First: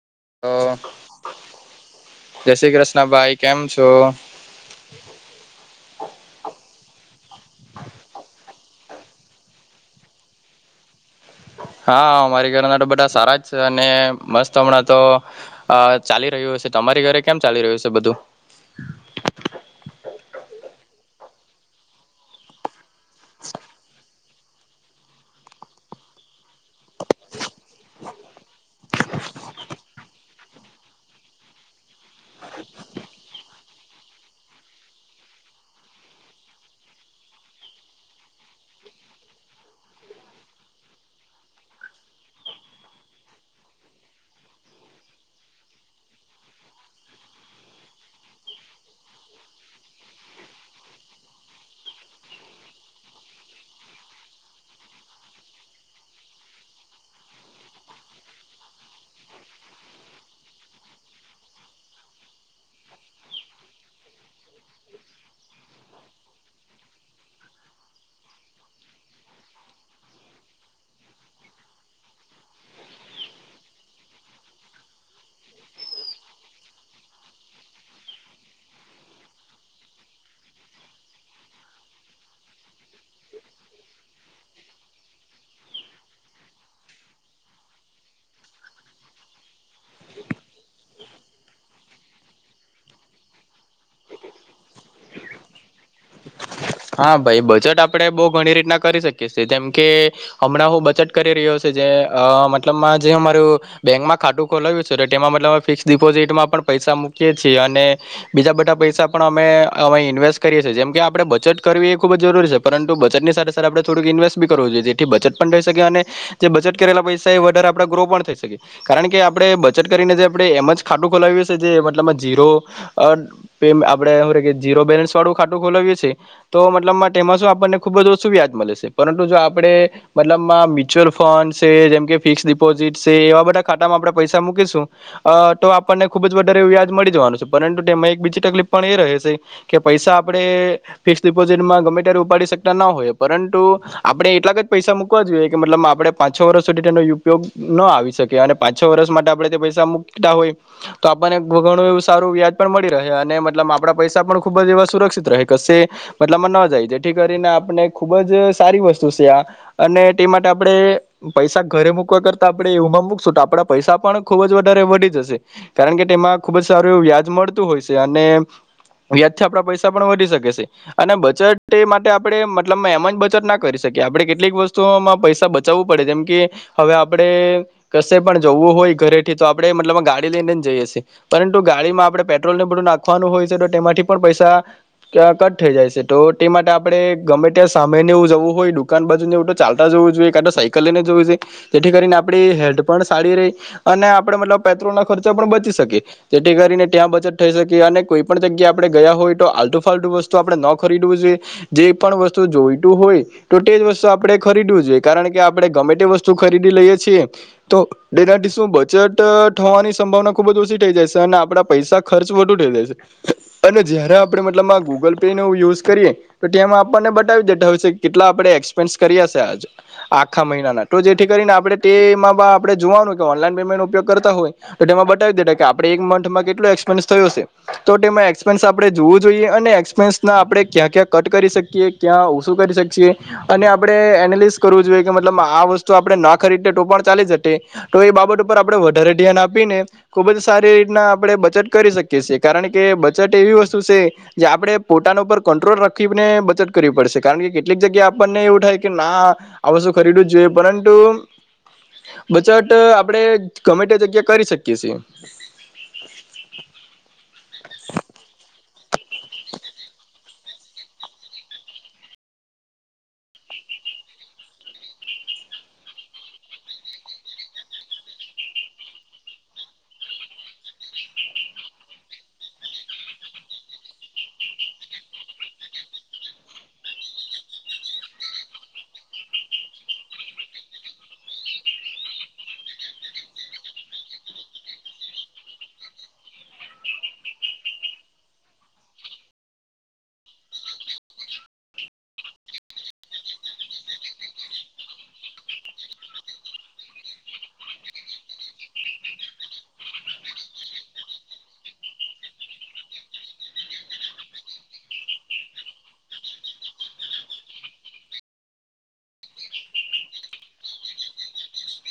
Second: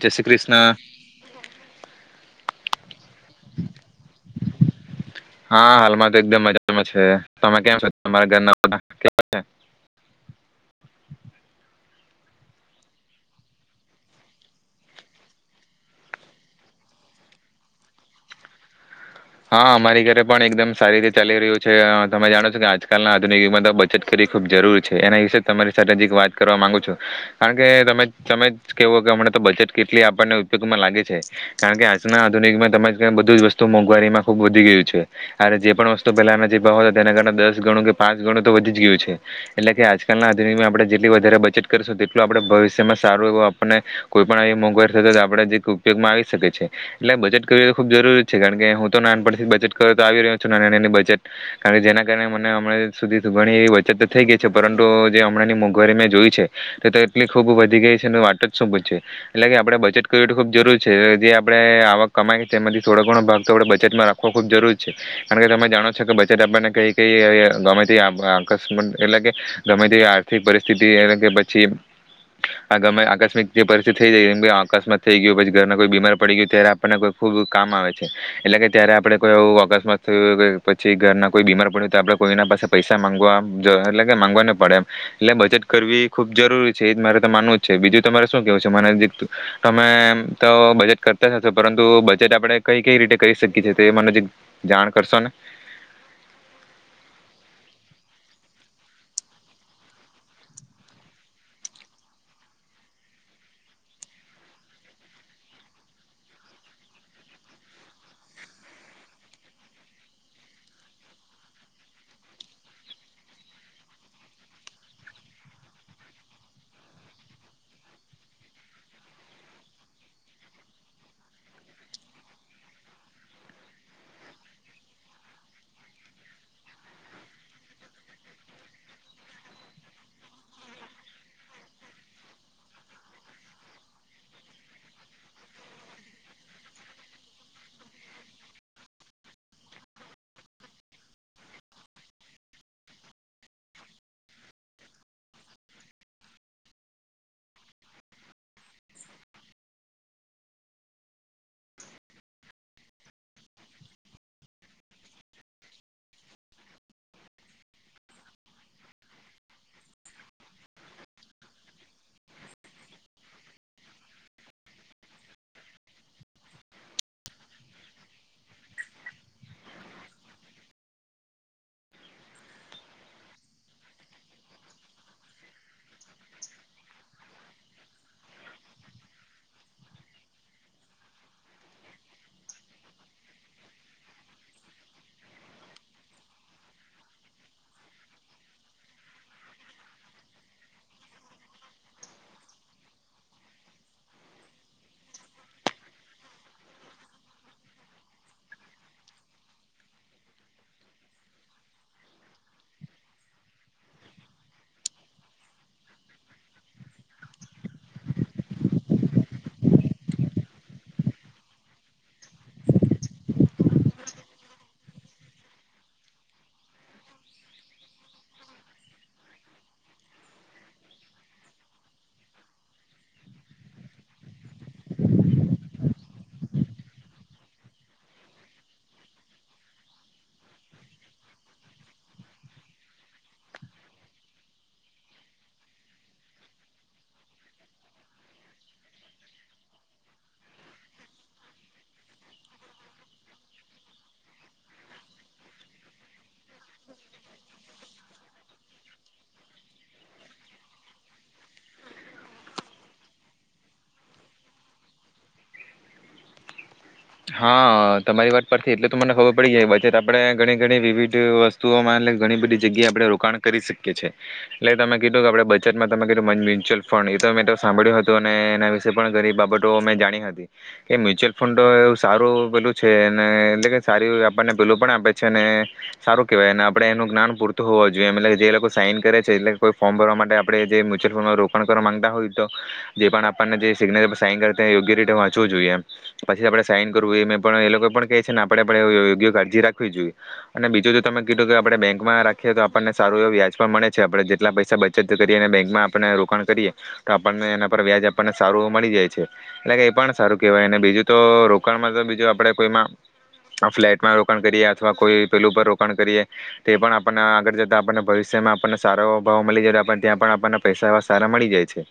જય શ્રી તો ક્રિષ્ના. જય શ્રી કૃષ્ણા ભાઈ, કેમ છો? હા હાલમાં તો એકદમ મજામાં છે. તમે કેમ છો તમારા ઘરના બધા કેમ છે? હા મારી ઘર ના તો બધા સારા જ છે અને મસ્ત હમણાં તો અ ચાલી રહ્યું છે, તમારી ઘરે કેમ ચાલી રહ્યું છે બધું? હા અમારી ઘરે પણ એકદમ સારી રીતે ચાલી રહ્યું છે, તમે જાણો છો કે આજકાલના આધુનિક યુગમાં તો બચત કરવી ખૂબ જરૂરી છે એના વિશે તમારી સાથે હજીક વાત કરવા માંગુ છું. કારણ કે તમે તમે કેવો કે હમણા તો બચેટ કેટલી આપણને ઉપયોગમાં લાગે છે કારણ કે આજના આધુનિકમાં તમે બધું જ વસ્તુ મોંઘવારીમાં. ખુબ વધી ગયું છે અને જે પણ વસ્તુ પેલાના જે ભાવ હતા તેના કારણે દસ ગણું કે પાંચ ગણું તો વધી જ ગયું છે, એટલે કે આજકાલ ના આધુનિકમાં આપણે જેટલી વધારે બજેટ કરશું તેટલું આપણે ભવિષ્યમાં સારું એવું આપણને કોઈ પણ મોંઘવારી થતા આપણે જે ઉપયોગમાં આવી શકે છે, એટલે બજેટ કરવી તો ખૂબ જરૂરી છે કારણ કે હું નાનપણથી બજેટ કરવા તો આવી રહ્યો છું નાની-નાની બજેટ કારણ કે જેના કારણે મને હમણાં સુધી ઘણી બચત તો થઈ ગઈ છે, પરંતુ જે હમણાંની મોંઘવારી મેં જોયઈ છે તો તો એટલી ખૂબ વધી ગઈ છે, અને વાતો જ શું પૂછે જ છે એટલે કે આપણે બજેટ કરવી એ ખૂબ જરૂર છે જે આપણે આવક કમાઈ તેમાંથી થોડો ઘણો ભાગ તો આપણે બજ રાખવો ખૂબ જરૂરી છે કારણ કે તમે જાણો છો કે બચેટ આપણને કઈ કઈ ગમે તે અકસ્મ એટલે કે ગમે તે આર્થિક પરિસ્થિતિ એટલે કે પછી આ આકસ્મિક જે પરિસ્થિતિ થઈઈ એ અકસ્માત થઈ ગયું, પછી ઘરના કોઈ બીમાર પડી ગયું ત્યારે આપણને કોઈ ખૂબ કામ આવે છે એટલે કે ત્યારે આપણે કોઈ એું ઓકસ્માત થયું હોય પછી ઘરના કોઈ બીમાર પડ્યું હોય તો આપણે કોઈના પાસે પૈસા મામાંગવા એટલે કે મામાંગવા ન પડે એમ એટલે બજેટ કરવી ખૂબ જરૂરી છે એ જ મારે તો માનવું જ છે બીજું તમારે શું કેવું છે મને તમેમ તો બજેટ કરતા જ હશો પરંતુ બજેટ આપણે કઈ કઈ રીતે કરી શકીએ છે તે મને જે જાણ કારસો ને હા ભાઈ બચટ આપણે બહુ ઘણી રીતના કરી શકીએ છીએ. જેમ કે હમણાં હું બચત કરી રહ્યો છે જે મતલબમાં જે અમારું બેંકમાં ખાતું ખોલાવ્યું છે તેમાં મતલબ અમે ફિક્સ ડિપોઝિટમાં પણ પૈસા મૂકીએ છીએ, અને બીજા બધા પૈસા પણ અમે અમે ઇન્વેસ્ટ કરીએ છીએ જેમ કે આપણે બજેટ કરવી એ ખૂબ જ જરૂરી છે પરંતુ બચતની સાથે સાથે આપણે થોડુંક ઇન્વેસ્ટ બી કરવું જોઈએ જેથી બચત પણ રહી શકે, અને જે બચત કરેલા પૈસા એ વધારે આપણે ગ્રો પણ થઈ શકીએ કારણ કે આપણે બચત કરીને જે આપણે એમ જ ખાટું ખોલાવીએ જે મતલબમાં જીરો આપણે જીરો બેલેન્સ વાળું ખાટું ખોલાવીએ છીએ તો મતલબ તેમાં શું આપણને ખૂબ જ ઓછું વ્યાજ મળે છે પરંતુ જો આપણે મતલબમાં મ્યુચ્યુઅલ ફંડ છે જેમકે ફિક્સ ડિપોઝિટ છે, એવા બધા ખાતામાં આપણે પૈસા મૂકીશું તો આપણને ખુબ જ વધારે વ્યાજ મળી જવાનું છે પરંતુ તેમાં એક બીજી તકલીફ પણ એ રહે છે કે પૈસા આપણે ફિક્સ ડિપોઝીટમા ગમે ત્યારે ઉપાડી શકતા ના હોય પરંતુ આપણે એટલાક જ પૈસા મૂકવા જોઈએ કે મતલબ આપણે પાંચ છ વર્ષ સુધી તેનો ઉપયોગ ન આવી શકે, અને પાંચ છ વર્ષ માટે આપણે તે પૈસા મૂકતા હોય તો આપણને ઘણું એવું સારું વ્યાજ પણ મળી રહે અને મતલબ આપણા પૈસા પણ ખુબ જ એવા સુરક્ષિત રહે કશે. મતલબમાં ન જાય જેથી કરીને આપણે ખુબ જ સારી વસ્તુ છે આ અને તે માટે આપણે પૈસા ઘરે મૂકવા કરતા આપણે એવુંમાં મૂકશું તો આપણા પૈસા પણ ખુબ જ વધારે વધી જશે કારણ કે તેમાં ખુબ જ સારું એવું વ્યાજ મળતું હોય છે, અને વ્યાજથી આપણા પૈસા પણ વધી શકે છે. અને બચત એ માટે આપણે મતલબ એમાં જ બચત ના કરી શકીએ આપણે કેટલીક વસ્તુઓમાં પૈસા બચાવવું પડે, જેમ કે હવે આપણે કશે પણ જવું હોય ઘરેથી તો આપણે મતલબ ગાડી લઈને જઈએ પરંતુ ગાડીમાં આપણે પેટ્રોલ ને બડું નાખવાનું હોય છે તો તેમાંથી પણ પૈસા કટ થઈ જાય છે તો તે માટે આપણે ગમે ત્યાં સામેને એવું જવું હોય દુકાન બાજુ નેવું તો ચાલતા જવું જોઈએ, કા તો સાયકલ લઈને જવું જોઈએ જેથી કરીને આપડી હેલ્થ પણ સારી રહી અને આપણેે મતલબ પેટ્રોલના ખર્ચો પણ બચી શકી જેથી કરીને ત્યાં બચત થઈ શકે અને કોઈ પણ જગ્યા આપણે ગયા હોય તો આલટુ ફાલતુ વસ્તુ. આપણે ન ખરીદવું જોઈએ. જે પણ વસ્તુ જોઈતું હોય તો તે જ વસ્તુ આપણે ખરીદવું જોઈએ કારણ કે આપણે ગમે તે વસ્તુ ખરીદી લઈએ છીએ, તો એનાથી શું બચત થવાની સંભાવના ખુબ જ ઓછી થઈ જાય છે અને આપડા પૈસા ખર્ચ વધુ થઈ જાય છે અને જયારે આપણે મતલબ ગૂગલ. યુઝ કરીએ તો તેમાં આપણને બતાવી દેતા હોય કેટલા આપણે એક્સપેન્સ કર્યા છે, આ આખા મહિનાના તો જેથી કરીને આપણેમાં આપણે જોવાનું કે ઓનલાઈન પેમેન્ટ નો ઉપયોગ કરતા હોય તો તેમાં બતાવી દેતાા કે આપણે એક મંથમાં કેટલો એક્સપેન્સ થયો છે તો તેમાં એક્સપેન્સ આપણે જોવું જોઈએ અને એક્સપેન્સ ના આપણે ક્યાં ક્યા કટ કરી શકીએ, ક્યાં ઓછું કરી શકીએ, અને આપણે એનાલિસ કરવું જોઈએ, કે મતલબ આ વસ્તુ આપણે ના ખરીદતે ટોપાણ ચાલી જતે તો એ બાબત ઉપર આપણે વધારે ધ્યાન આપીને ખૂબ જ સારી રીતના આપણે બચત કરી શકીએ છીએ, કારણ કે બચત એવી વસ્તુ છે જે આપણે પોતાના ઉપર કંટ્રોલ રખીને બચત કરવી પડશે, કારણ કે કેટલીક જગ્યા આપણને એવું થાય કે ના આ વસ્તુ ખરીદવું જ જોઈએ, પરંતુ બચત આપણે ગમે તે જગ્યા કરી શકીએ છે. હા તમારી વાત પરથી એટલે તો મને ખબર પડી જાય બજેટ આપણે ઘણી ઘણી વિવિધ વસ્તુઓમાં એલે ઘણી બધી જગ્યાએ આપણે રોકાણ કરી શકીએ છીએ. એટલે તમે કીધું કે આપણે બચત માં તમે કીધું મ્યુચ્યુઅલ ફંડ એ તો મે સાંભળ્યું હતું અને એના વિશે પણ ઘણી બાબતો અમે જાણી હતી કે મ્યુચ્યુઅલ ફંડ તો અ સારું પેલું છે ને એટલે કે સારી આપણને પેલું પણ આપે છે અને સારું કેહેવાય આપણે એનું જ્ઞાન પૂરતું હોવા જોઈએ એટલે કે જે લોકો સાઈન કરે છે, એટલે કોઈ ફોર્મ ભરવા માટે આપણે જે મ્યુચ્યુઅલ ફંડમાં રોકાણ કરવા માંગતા હોય તો જે પણ આપણને જે સિગ્નેચર સાઈન કરે એ યોગ્ય રીતે વાંચવું જોઈ એમ પછી આપણે સાઈન કરવું એ પણ એ લોકો પણ કહે છે ને આપણેે પણ યોગ્ય કાળજી રાખવી જોઈએ અને બીજું તો તમે કીધું કે આપણે બેંકમાં રાખીએ તો આપણને સારું એવ વ્યાજ પણ મળે છે, આપણે તેટલા પૈસા બચત કરીએ અને બેંકમાં આપને રોકાણ કરીએ તો આપણને એના પર વ્યાજ આપણને સારું મળી જાય છે, એટલે કે એ પણ સારું કહેવાય અને બીજું તો કાન માતો બીજુ આપણે કોઈમાં આમ ફ્લેટમાં રોકાણ કરીએ અથવા કોઈ પેલું ઉપર રોકાણ કરીએ તે પણ આપણને આગળ જતા આપણને ભવિષ્યમાં આપણને સારો ભાવ મળી જાય ત્યાં પણ આપણને પૈસા એવા સારા મળી જાય છે.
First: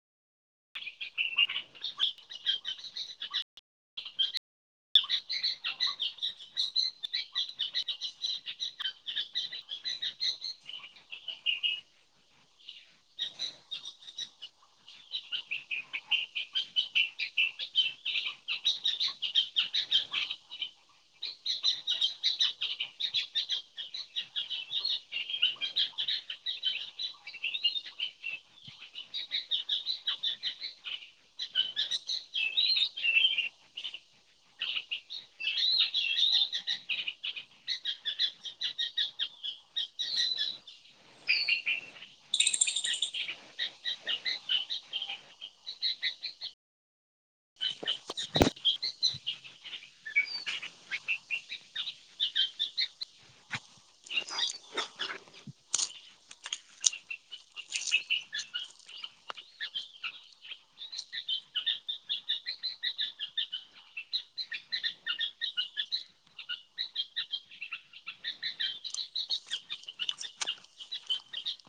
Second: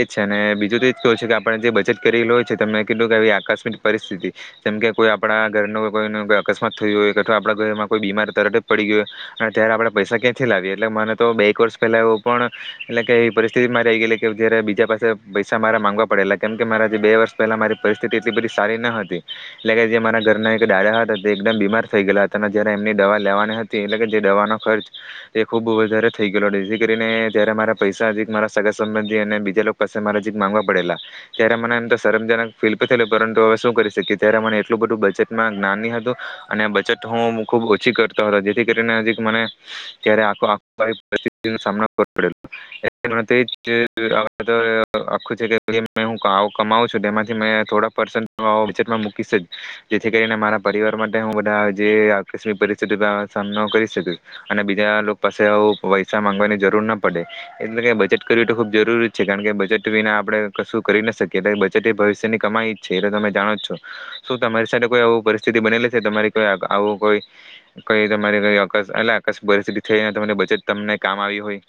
એજ છે અને બીજું તો એજ કહું છે કે આપણે જે બચત કરેલું હોય છે તેમ ને [unintelligible] કે આકસ્મિક પરિસ્થિતિ જેમ કે કોઈ આપણા ઘરનું કોઈ નુ કય અકસ્માત થયું હોય, તથા આપણા ઘરમાં કોઈ બીમારી તરત જ પડી ગઈ હોય અને ત્યારે આપણે પૈસા ક્યાંથી લાવીએ એટલે મને તો બે એક વર્ષ પહેલા એવું પણ એટલે કે એવી પરિસ્થિતિ મારી આવી ગેલી કે, જ્યારે બીજા પાસે પૈસા મારા માંગવા પડેલા કેમ કે મારાજ બે વર્ષ પહેલા મારી પરિસ્થિતિ એટલી બદી સારી ન હતી, એટલે કે જે મારા ઘરના એક દાદા હતા તે એકદમ બીમાર થઈ ગયલા હતા, અને જયારે એમની દવા લેવાની હતી એટલે કે જે દવાનો ખર્ચ એ ખૂબ વધારે થઈ ગયલો હતો જેથી કરીને ત્યારે મારા પૈસા જીક મારા સગા સંબંધી અને બીજા લોક પાસે મારે જીક માંગવા પડેલા, ત્યારે મને એમ તો શરમજનક ફીલ થેલું પરંતુ તો શું કરી શકીએ, ત્યારે મને એટલું બધું બજેટમાં જ્ઞાનની હતું, અને બજેટ હું ખુબ ઓછી કરતો હતો, જેથી કરીને જીક મને [unintelligible] સામનો કરવો [unintelligible] કમાવું છું તેમાંથી થોડા પર્સં [unintelligible] મૂકી શક જેથી કરીને મારા પરિવાર માટે હું. બધા જે આકસ્મિક પરિસ્થિતિનો સામનો કરી શક અને બીજા પાસે આવ પૈસા માંગવાની જરૂર ના પડે, એટલે કે બજેટ કરવી તો ખૂબ જરૂરી છે. કારણ કે બજેટ વિના આપણે કશું કરી ના શકીએ. એટલે બજેટ ભવિષ્યની કમાઈ છ એ તો તમે જાણો જ છો, શું તમારી સાથે કોઈ એ પરિસ્થિતિ બનેલી છે? તમારિ કોઈ આવું કોઈ કઈ તમારી કઈ અકસ એટલે અક પરિસ્થિતિ થેય તમને બચત તમને કામ આવી હોય.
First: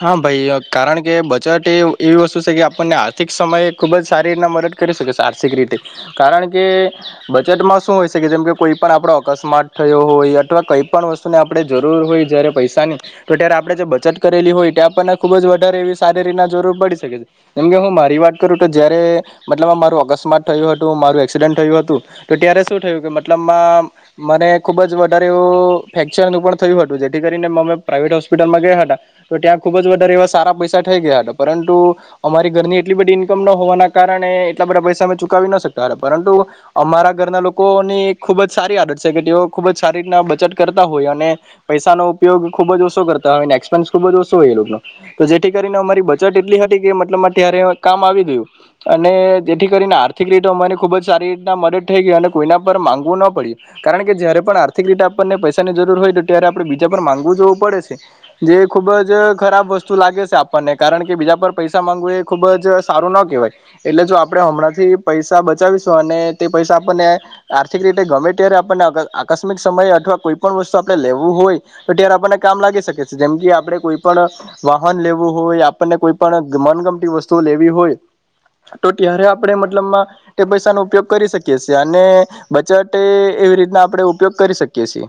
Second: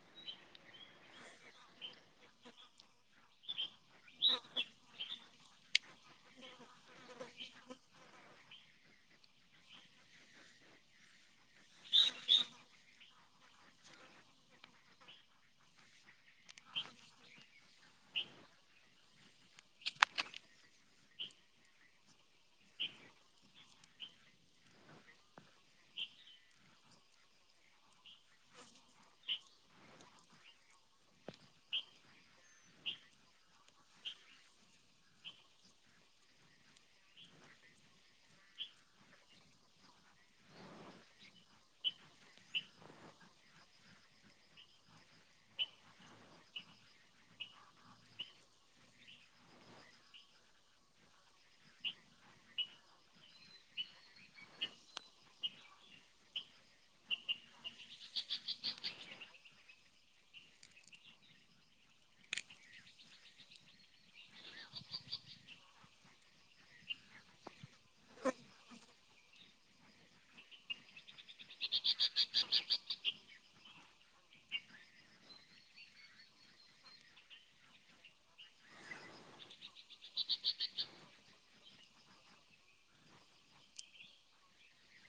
હા ભાઈ, કારણ કે બચત એ એવી વસ્તુ છે. કે આપણને આર્થિક સમયે ખુબ જ સારી રીતે મદદ કરી શકે છે. આર્થિક રીતે કારણ કે બચટમાં શું હોય છે કે, જેમકે કોઈ પણ આપણો અકસ્માત થયો હોય, અથવા કઈ પણ વસ્તુને આપણે જરૂર હોય. જયારે પૈસાની તો ત્યારે આપણે જે બચત કરેલી હોય તે આપણને ખુબ જ વધારે એવી સારી રીતના જરૂર પડી શકે છે. જેમ કે હું મારી વાત કરું તો જારે મતલબ મારું અકસ્માત થયું હતું, મારું એક્સિડન્ટ થયું હતું. તો ત્યારે શું થયું કે મતલબમાં મને ખુબ જ વધારે એવું ફેક્ચરું પણ થયું હતું, જેથી કરીને અમે પ્રાાઈવેટ હોસ્પિટલમાં ગયા હતા તો ત્યાં ખુબ જ વધારે એવા સારા પૈસા થઈ ગયા હતા, પરંતુ અમારી ઘરની એટલી બધી ઈન્કમ ન હોવાના કારણે એટલા બધા પૈસા અમે ચુકાવી ન શકતા હતા. પરંતુ અમારા ઘરના લોકોની ખુબ જ સારી આદત છે. કે તેઓ ખુબ જ સારી રીતના બચત કરતા હોય. અને પૈસાનો ઉપયોગ ખુબ જ ઓછો કરતા હોય. ને એક્સપેન્સ ખૂબ જ ઓછો હોય, એ લોકનો જેથી કરીને અમારી બચત એટલી હતી. કે મતલબમાં ત્યારે કામ આવી ગયું, અને જેથી કરીને આર્થિક રીતે અમાને ખુબ જ સારી રીતના મદદ થઈ ગઈ. અને કોઈના પર માંગવું ન પડ્યું, કારણ કે જયારે પણ આર્થિક રીતે આપણને પૈસાની જરૂર હોય, તો ત્યારે આપણે બીજા પર માંગવું જોવું પડે છે. જે ખુબ જ ખરાબ વસ્તુ લાગે છે, આપણને કારણ કે બીજા પર પૈસા માંગવું એ ખુબ જ સારું ન કહેવાય. એટલે જો આપણે હમણાંથી પૈસા બચાવીશું અને તે પૈસા આપણને આર્થિક રીતે ગમે ત્યારે આપણને આક આકસ્મિક સમયે અથવા કોઈ પણ વસ્તુ આપણે લેવું હોય, તો ત્યારે આપણને કામ લાગી શકે છે. જેમ કે આપણે કોઈ પણ વાહન લેવું હોય, આપણને કોઈ પણ મનગમતી વસ્તુઓ લેવી હોય, તો ત્યારે આપણે મતલબમાં એ પૈસાનો ઉપયોગ કરી શકીએ છીએ. અને બચત એવી રીતના આપણે ઉપયોગ કરી શકીએ છીએ.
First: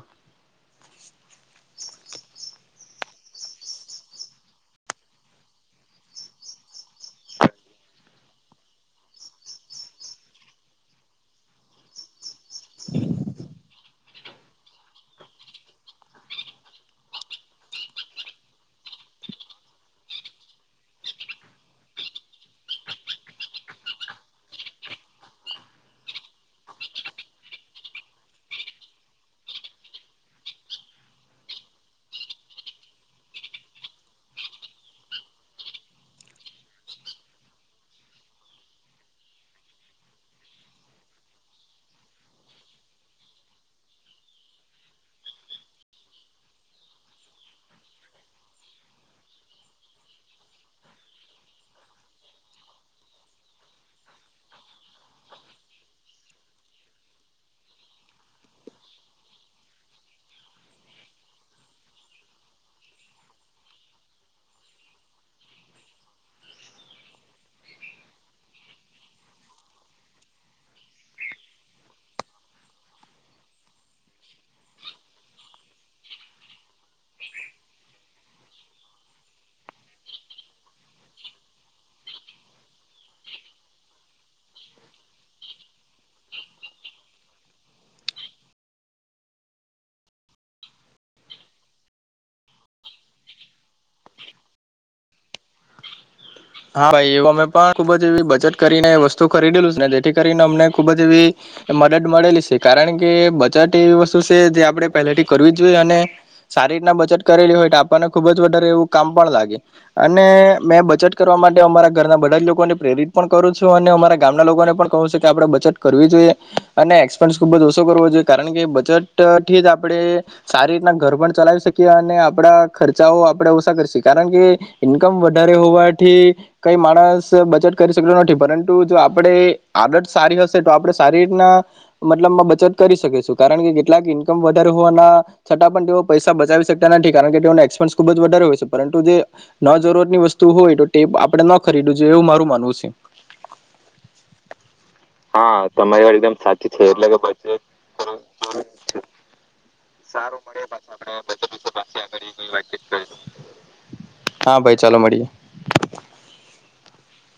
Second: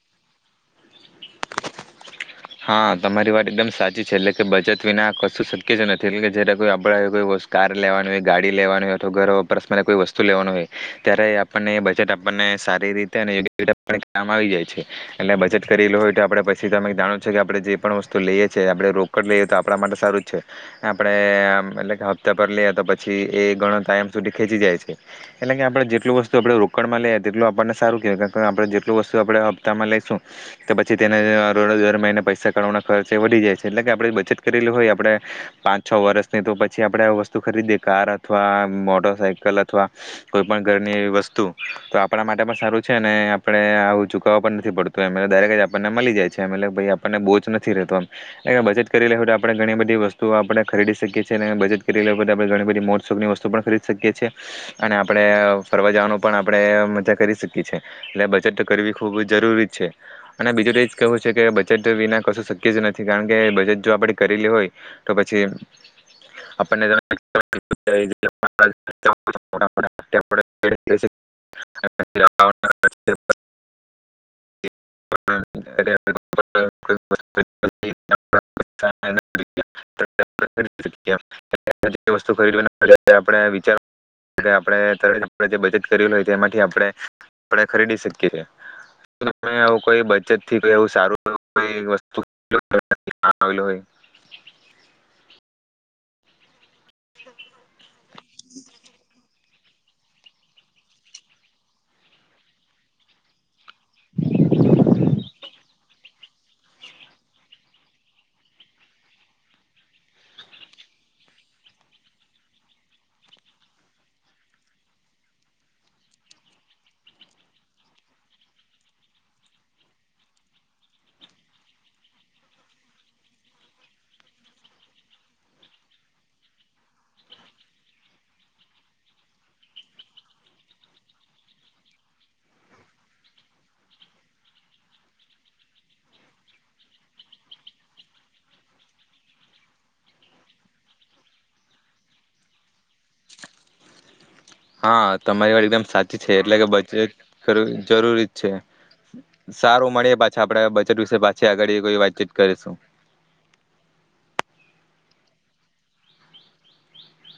હા તમારી વાત એકદમ સાચી છે, એટલે કે બચત વિના કશું શક્ય છે નથી. એટલે કે જયારે કોઈ આપણે કોઈ કાર લેવાની હોય, ગાડી લેવાની હોય અથવા ઘર વપરસ કોઈ વસ્તુ લેવાની હોય, ત્યારે આપણને બચત આપ અને સારી રીતે અને યોગ્ય રીતે આપણે કામ આવી જાય છે. એટલે બચત કરેલું હોય, તો આપડે પછી તમે જાણ છે કે આપણે જે પણ વસ્તુ લઈએ છેએ. આપણે રોકડ લઈએ તો આપણા માટે સારું જ છે. આપણે આમ એટલે કે હપ્તા પર લઈએ તો પછી, એ ઘણો ટાઈમ સુધી ખેંચી જાય છે. એટલે કે આપણે જેટલું વસ્તુ આપણે રોકડ માં લઈએ તેટલું આપણને સારું કેય. આપણે જેટલું વસ્તુ આપણે હપ્તામાં લઈશું તો પછી તેને રોકડ તમે અને પૈસા કરવાના ખર્ચે વધી જાય છે, એટલે કે આપણે બચત કરેલી હોય આપણે પાંચ છ વર્ષની તો પછી. આપણે આ વસ્તુ ખરીદીએ કાર અથવા મોટર સાઇકલ અથવા કોઈ પણ ઘરની એવી વસ્તુ તો આપણા માટે પણ સારું છે, અને ને આપણે આવું ચુકવવા પણ નથી પડતું. એમ ડાયરેક્ટ જ આપણને મળી જાય છે. એમ પાહિ આપણને બોજ નથી રહેતો, એમ બચત કરી લેહુ તો આપણે ઘણી બધી વસ્તુ આપણે ખરીદી શકીએ છીએ, અને બચત કરેલા બધા પૈસા બધી મોજસોખની વસ્તુ પણ ખરીદી શકીએ છીએ. અને આપણે ફરવા જવાનું પણ આપણે મજા કરી શકીએ છીએ. એટલે બચત કરવી ખૂબ જ જરૂરી છે. અને બીજું તો એ જ કહેવું છે. કે [unintelligible] વિના કશું શક્ય જ નથી. કારણ કે, બચત જો આપણે કરેલી હોય, તો પછી આપણને [unintelligible] [unintelligible] બચત કરેલી હોય તેમાંથી આપણે આપ ખરીદી શકીએ. ને આઈ કોઈ બચત થી કોઈ આઉં સારું કય વસ્તુ [unintelligible] આવેલુ હોય. હા ભાઈ, એવ અમે પણ ખુબ જ એવી બચત કરીને વસ્તુ ખરીદેલું છે, ને જેથી કરીને અમને ખૂબ જ એવી મદદ મળેલી છે. કારણ કે બચત એવી વસ્તુ છે, જે આપણે પહેલેથી કરવી જ જોઈએ, અને સારી રીતના બચત કરેલી હોય. તો આપણને ખૂબ જ વધારે એવું કામ પણ લાગે. અને મેં બચત કરવા માટે અમારા ઘરના બધા જ લોકોને પ્રેરિત પણ કરું છું, અને અમારા ગામના લોકોને પણ કહું છે, કે આપે બચત કરવી જોઈએ. અને એક્સપેન્સ ખૂબ જ ઓછો કરવો જોઈએ. કારણ કે, બચત થી જ આપણે સારી રીતના ઘર પણ ચલાવી શકીએ. અને આપણા ખર્ચાઓ આપણે ઓછા કરી શકીએ, કારણ કે ઇનકમ વધારે હોવા થી કઈ માણસ બચત કરી શકતો નથી. પરંતુ જો આપણે આદત સારી હશે, તો આપણે સારી રીતના મતલબમાં બચત કરી શકીયે છે, કારણ કે કેટલાક ઈનકમ વધારે હોવાના છતાં પણ તેઓ પૈસા બચાવી શકતા નથી. કારણ કે, તેઓના એક્સપેન્સ ખુબ જ વધારે હોય છે. પરંતુ જે ન જરૂરતની વસ્તુ હોય તો ટે આપડણે ન ખરીદવું જોઈએ. એવું મારું માનવું છે. હા તમારી વાત એકદમ સાચી છે, એટલે કે બચત કરું જરૂરી જ છે. સારું મળીએ પાછા આપડા બચત વિશે પાછી આગળ કોઈ વાતચીત કરીશું. હા ભાઈ, ચાલો મળીએ. [inaudible]